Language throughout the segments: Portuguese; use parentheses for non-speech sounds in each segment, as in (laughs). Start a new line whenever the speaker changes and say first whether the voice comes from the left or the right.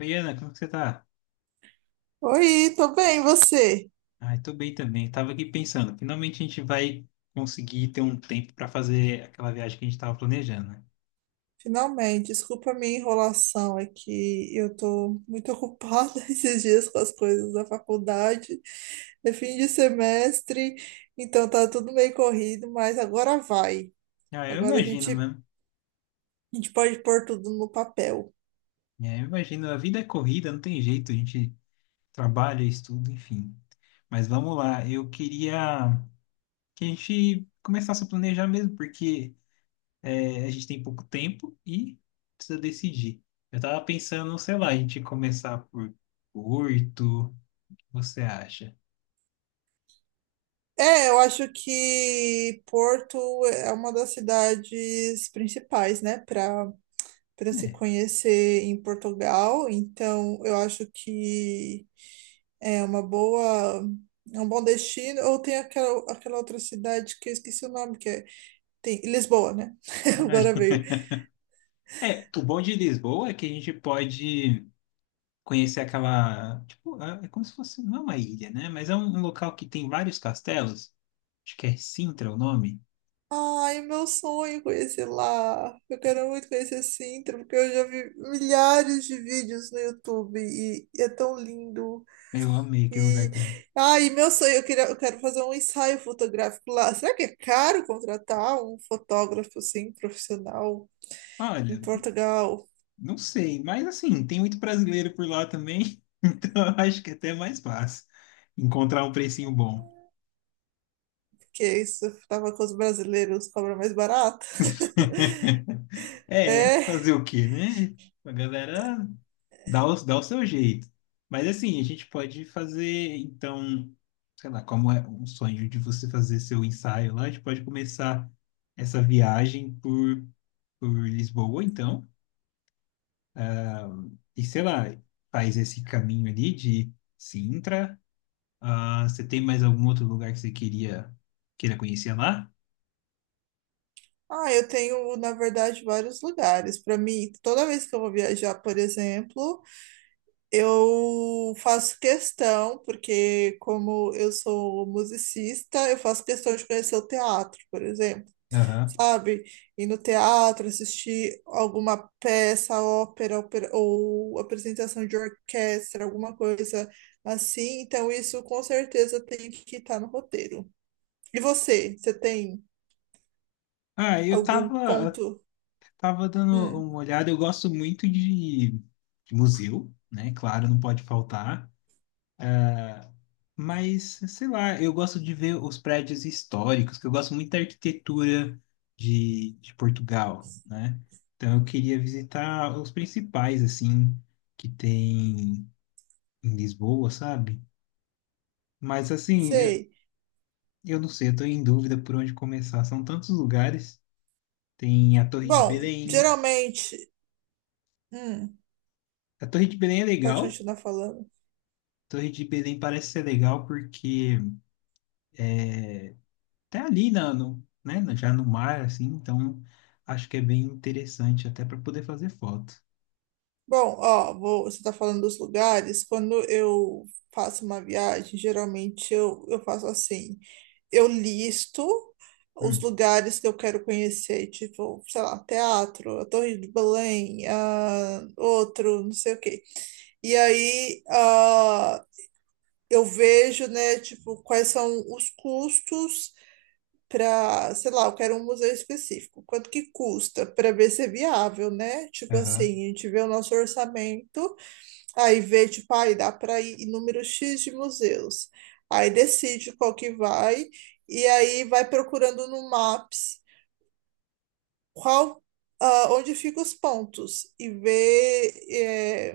left: Oi, Ana, como que você tá?
right: Oi, tô bem, e você?
left: Ai, tô bem também. Tava aqui pensando, finalmente a gente vai conseguir ter um tempo para fazer aquela viagem que a gente tava planejando, né?
right: Finalmente, desculpa a minha enrolação, é que eu tô muito ocupada (laughs) esses dias com as coisas da faculdade, é fim de semestre, então tá tudo meio corrido, mas agora vai.
left: Ah, eu
right: Agora a
left: imagino
right: gente, a
left: mesmo.
right: gente pode pôr tudo no papel.
left: É, eu imagino, a vida é corrida, não tem jeito, a gente trabalha, estuda, enfim. Mas vamos lá, eu queria que a gente começasse a planejar mesmo, porque a gente tem pouco tempo e precisa decidir. Eu tava pensando, sei lá, a gente começar por Porto, o que você acha?
right: É, eu acho que Porto é uma das cidades principais, né, para se conhecer em Portugal, então eu acho que é uma boa, é um bom destino. Ou tem aquela outra cidade que eu esqueci o nome, que é, tem Lisboa, né? (laughs) Agora
left: É.
right: veio.
left: É, o bom de Lisboa é que a gente pode conhecer aquela, tipo, é como se fosse, não é uma ilha, né? Mas é um local que tem vários castelos. Acho que é Sintra o nome.
right: Ai, meu sonho é conhecer lá. Eu quero muito conhecer Sintra, porque eu já vi milhares de vídeos no YouTube e é tão lindo.
left: Eu amei aquele lugar
right: E
left: também.
right: ai, meu sonho, eu quero fazer um ensaio fotográfico lá. Será que é caro contratar um fotógrafo assim, profissional em
left: Olha,
right: Portugal?
left: não sei, mas assim, tem muito brasileiro por lá também, (laughs) então eu acho que é até mais fácil encontrar um precinho bom.
right: Porque isso tava com os brasileiros, cobra mais barato. (laughs)
left: (laughs) É,
right: É.
left: fazer o quê, né? A galera dá o, dá o seu jeito. Mas assim, a gente pode fazer, então, sei lá, como é um sonho de você fazer seu ensaio lá, a gente pode começar essa viagem por Lisboa, então. Ah, e sei lá, faz esse caminho ali de Sintra. Ah, você tem mais algum outro lugar que você queria queira conhecer lá?
right: Ah, eu tenho, na verdade, vários lugares. Para mim, toda vez que eu vou viajar, por exemplo, eu faço questão, porque como eu sou musicista, eu faço questão de conhecer o teatro, por exemplo.
left: Aham.
right: Sabe? Ir no teatro, assistir alguma peça, ópera, ou apresentação de orquestra, alguma coisa assim. Então, isso com certeza tem que estar no roteiro. E você tem
left: Ah,
right: algum ponto?
left: tava dando uma
right: Hum,
left: olhada. Eu gosto muito de museu, né? Claro, não pode faltar. Ah, mas, sei lá, eu gosto de ver os prédios históricos, que eu gosto muito da arquitetura de Portugal, né? Então eu queria visitar os principais, assim, que tem em Lisboa, sabe? Mas, assim,
right: sei.
left: eu não sei, eu tô em dúvida por onde começar. São tantos lugares. Tem a Torre de
right: Bom,
left: Belém.
right: geralmente. Hum,
left: A Torre de Belém é
right: Pode
left: legal.
right: continuar falando.
left: A Torre de Belém parece ser legal porque até ali na, no, né, na- já no mar, assim, então acho que é bem interessante até para poder fazer foto.
right: Bom, ó, você está falando dos lugares. Quando eu faço uma viagem, geralmente eu faço assim. Eu listo os
left: Hum,
right: lugares que eu quero conhecer, tipo, sei lá, teatro, a Torre de Belém, ah, outro, não sei o quê. E aí, ah, eu vejo, né, tipo, quais são os custos para, sei lá, eu quero um museu específico. Quanto que custa para ver se é viável, né? Tipo
left: aham.
right: assim, a gente vê o nosso orçamento. Aí vê, tipo, aí dá para ir em número X de museus. Aí decide qual que vai, e aí vai procurando no Maps qual, ah, onde ficam os pontos, e vê,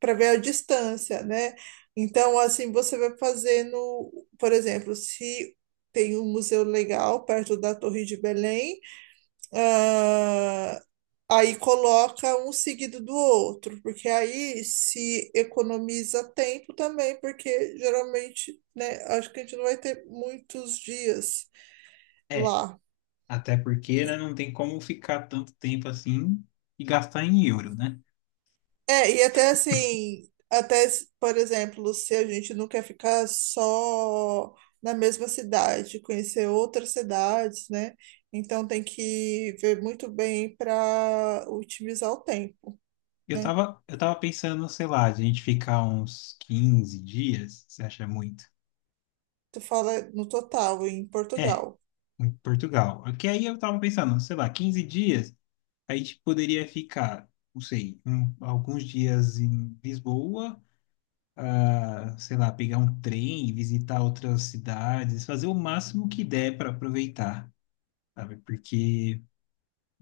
right: para ver a distância, né? Então, assim, você vai fazendo, por exemplo, se tem um museu legal perto da Torre de Belém, ah, aí coloca um seguido do outro, porque aí se economiza tempo também, porque geralmente, né, acho que a gente não vai ter muitos dias
left: É,
right: lá.
left: até porque, né, não tem como ficar tanto tempo assim e gastar em euro, né?
right: É, e até assim, até, por exemplo, se a gente não quer ficar só na mesma cidade, conhecer outras cidades, né? Então tem que ver muito bem para otimizar o tempo, né?
left: Eu tava pensando, sei lá, de a gente ficar uns 15 dias, você acha muito?
right: Tu fala no total, em
left: É,
right: Portugal.
left: em Portugal. Porque aí eu tava pensando, sei lá, 15 dias, a gente poderia ficar, não sei, um- alguns dias em Lisboa, ah, sei lá, pegar um trem e visitar outras cidades, fazer o máximo que der para aproveitar, sabe? Porque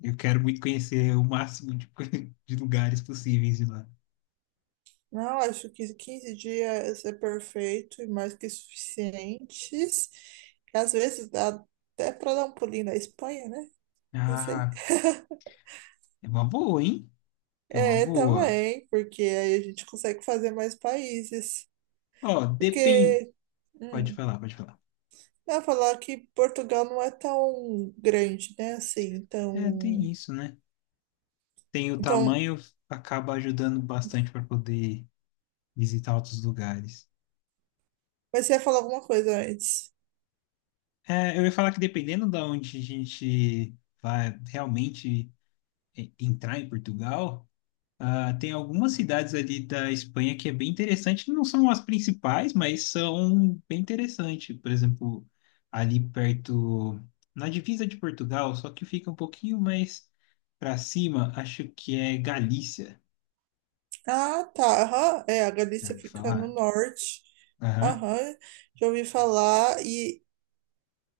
left: eu quero muito conhecer o máximo de, (laughs) de lugares possíveis de lá.
right: Não, acho que 15 dias é perfeito e mais que suficientes. Às vezes dá até para dar um pulinho na Espanha, né? Não sei.
left: Ah, é uma boa, hein? É uma
right: É,
left: boa.
right: também, porque aí a gente consegue fazer mais países.
left: Ó, depende.
right: Porque,
left: Pode
right: hum,
left: falar, pode falar.
right: eu ia falar que Portugal não é tão grande, né? Assim,
left: É, tem
right: então,
left: isso, né? Tem o
right: então
left: tamanho, acaba ajudando bastante para poder visitar outros lugares.
right: Mas você ia falar alguma coisa antes.
left: É, eu ia falar que dependendo da onde a gente vai realmente é, entrar em Portugal. Ah, tem algumas cidades ali da Espanha que é bem interessante, não são as principais, mas são bem interessantes. Por exemplo, ali perto, na divisa de Portugal, só que fica um pouquinho mais para cima, acho que é Galícia.
right: Ah, tá. Aham. É, a
left: Já
right: Galícia
left: ouviu
right: fica no
left: falar?
right: norte.
left: Aham.
right: Aham. Já ouvi falar.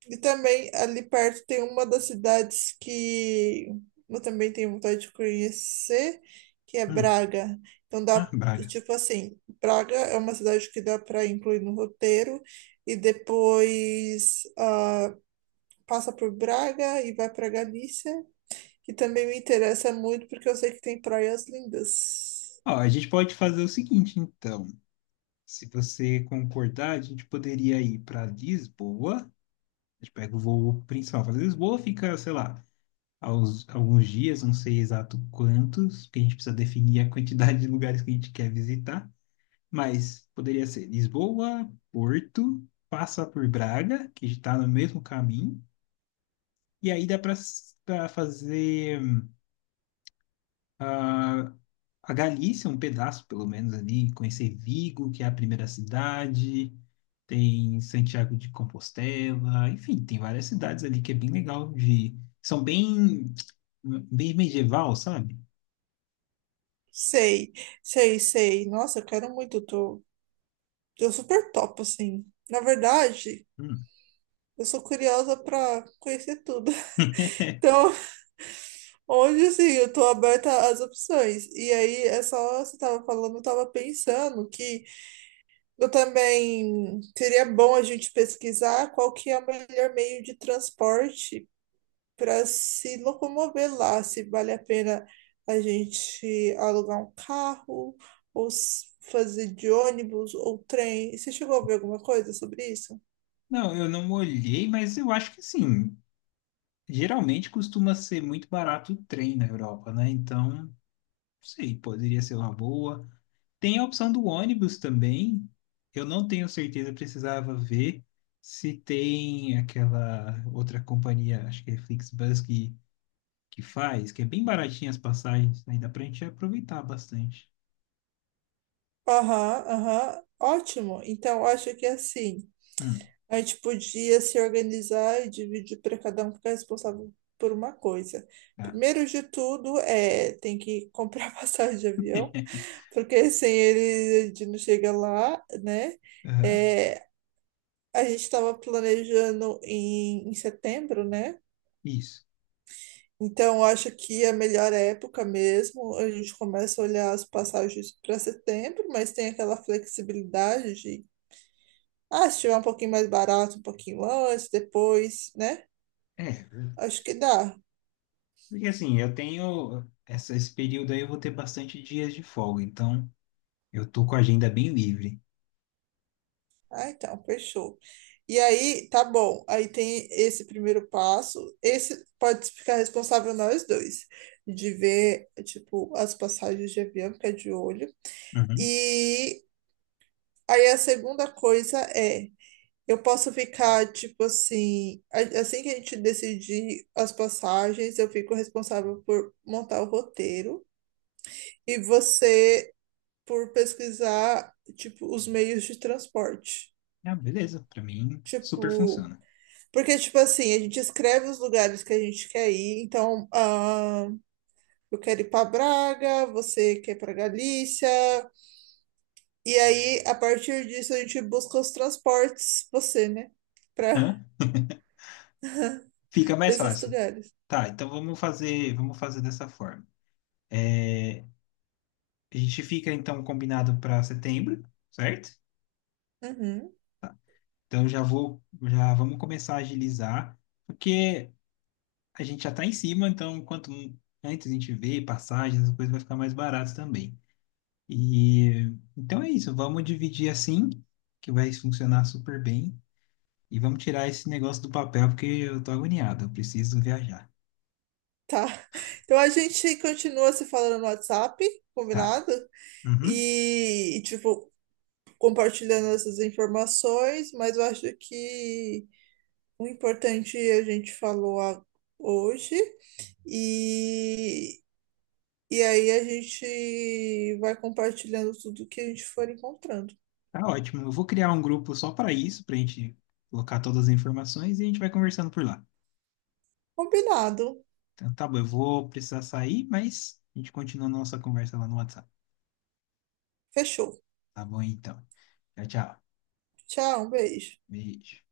right: E também ali perto tem uma das cidades que eu também tenho vontade de conhecer, que é
left: Hum.
right: Braga. Então
left: Ah,
right: dá,
left: Braga.
right: tipo assim, Braga é uma cidade que dá para incluir no roteiro e depois ah, passa por Braga e vai para Galícia, que também me interessa muito porque eu sei que tem praias lindas.
left: Ó, a gente pode fazer o seguinte, então. Se você concordar, a gente poderia ir para Lisboa. A gente pega o voo principal para Lisboa, fica, sei lá, aos, alguns dias, não sei exato quantos, porque a gente precisa definir a quantidade de lugares que a gente quer visitar, mas poderia ser Lisboa, Porto, passa por Braga, que está no mesmo caminho, e aí dá para fazer, ah, a Galícia, um pedaço pelo menos ali, conhecer Vigo, que é a primeira cidade. Tem Santiago de Compostela, enfim, tem várias cidades ali que é bem legal de. São bem, bem medieval, sabe?
right: Sei, sei, sei. Nossa, eu quero muito, tô, eu super topo assim. Na verdade,
left: Hum.
right: eu sou curiosa para conhecer tudo. (laughs)
left: (laughs)
right: Então, hoje assim, eu tô aberta às opções. E aí, é só você tava falando, eu tava pensando que eu também seria bom a gente pesquisar qual que é o melhor meio de transporte para se locomover lá, se vale a pena a gente alugar um carro ou fazer de ônibus ou trem. Você chegou a ver alguma coisa sobre isso?
left: Não, eu não olhei, mas eu acho que sim. Geralmente costuma ser muito barato o trem na Europa, né? Então, não sei, poderia ser uma boa. Tem a opção do ônibus também. Eu não tenho certeza, precisava ver se tem aquela outra companhia, acho que é Flixbus, que faz, que é bem baratinha as passagens, né? Dá pra gente aproveitar bastante.
right: Aham, aham, ótimo. Então, eu acho que assim.
left: Hum,
right: A gente podia se organizar e dividir para cada um ficar responsável por uma coisa.
left: tá.
right: Primeiro de tudo, é, tem que comprar (laughs) passagem de avião,
left: (laughs)
right: porque sem ele a gente não chega lá, né?
left: Aham,
right: É, a gente estava planejando em, setembro, né?
left: isso.
right: Então, eu acho que é a melhor época mesmo. A gente começa a olhar as passagens para setembro, mas tem aquela flexibilidade de, ah, se tiver um pouquinho mais barato, um pouquinho antes, depois, né?
left: É,
right: Acho que dá.
left: porque assim, eu tenho essa- esse período aí, eu vou ter bastante dias de folga, então eu tô com a agenda bem livre.
right: Ah, então, fechou. E aí, tá bom. Aí tem esse primeiro passo. Esse pode ficar responsável nós dois, de ver, tipo, as passagens de avião, ficar de olho.
left: Uhum.
right: E aí a segunda coisa é, eu posso ficar, tipo assim, assim que a gente decidir as passagens, eu fico responsável por montar o roteiro e você por pesquisar, tipo, os meios de transporte.
left: Ah, beleza, pra mim super
right: Tipo,
left: funciona.
right: porque, tipo assim, a gente escreve os lugares que a gente quer ir. Então, ah, eu quero ir para Braga, você quer ir para Galícia. E aí, a partir disso, a gente busca os transportes, você, né? Para
left: Hã? Fica
right: (laughs)
left: mais
right: esses
left: fácil.
right: lugares.
left: Tá, então vamos fazer dessa forma. A gente fica então combinado para setembro, certo?
right: Uhum,
left: Então já vamos começar a agilizar, porque a gente já tá em cima, então quanto antes a gente vê passagens, as coisas vai ficar mais barato também. E então é isso, vamos dividir assim, que vai funcionar super bem. E vamos tirar esse negócio do papel, porque eu tô agoniado, eu preciso viajar.
right: tá. (laughs) Então, a gente continua se falando no WhatsApp,
left: Tá.
right: combinado?
left: Uhum.
right: E, tipo, compartilhando essas informações. Mas eu acho que o importante é a gente falou hoje. E E aí a gente vai compartilhando tudo que a gente for encontrando.
left: Tá ótimo. Eu vou criar um grupo só para isso, pra gente colocar todas as informações e a gente vai conversando por lá.
right: Combinado.
left: Então tá bom, eu vou precisar sair, mas a gente continua a nossa conversa lá no WhatsApp.
right: Fechou.
left: Tá bom, então. Tchau, tchau.
right: Tchau, um beijo.
left: Beijo.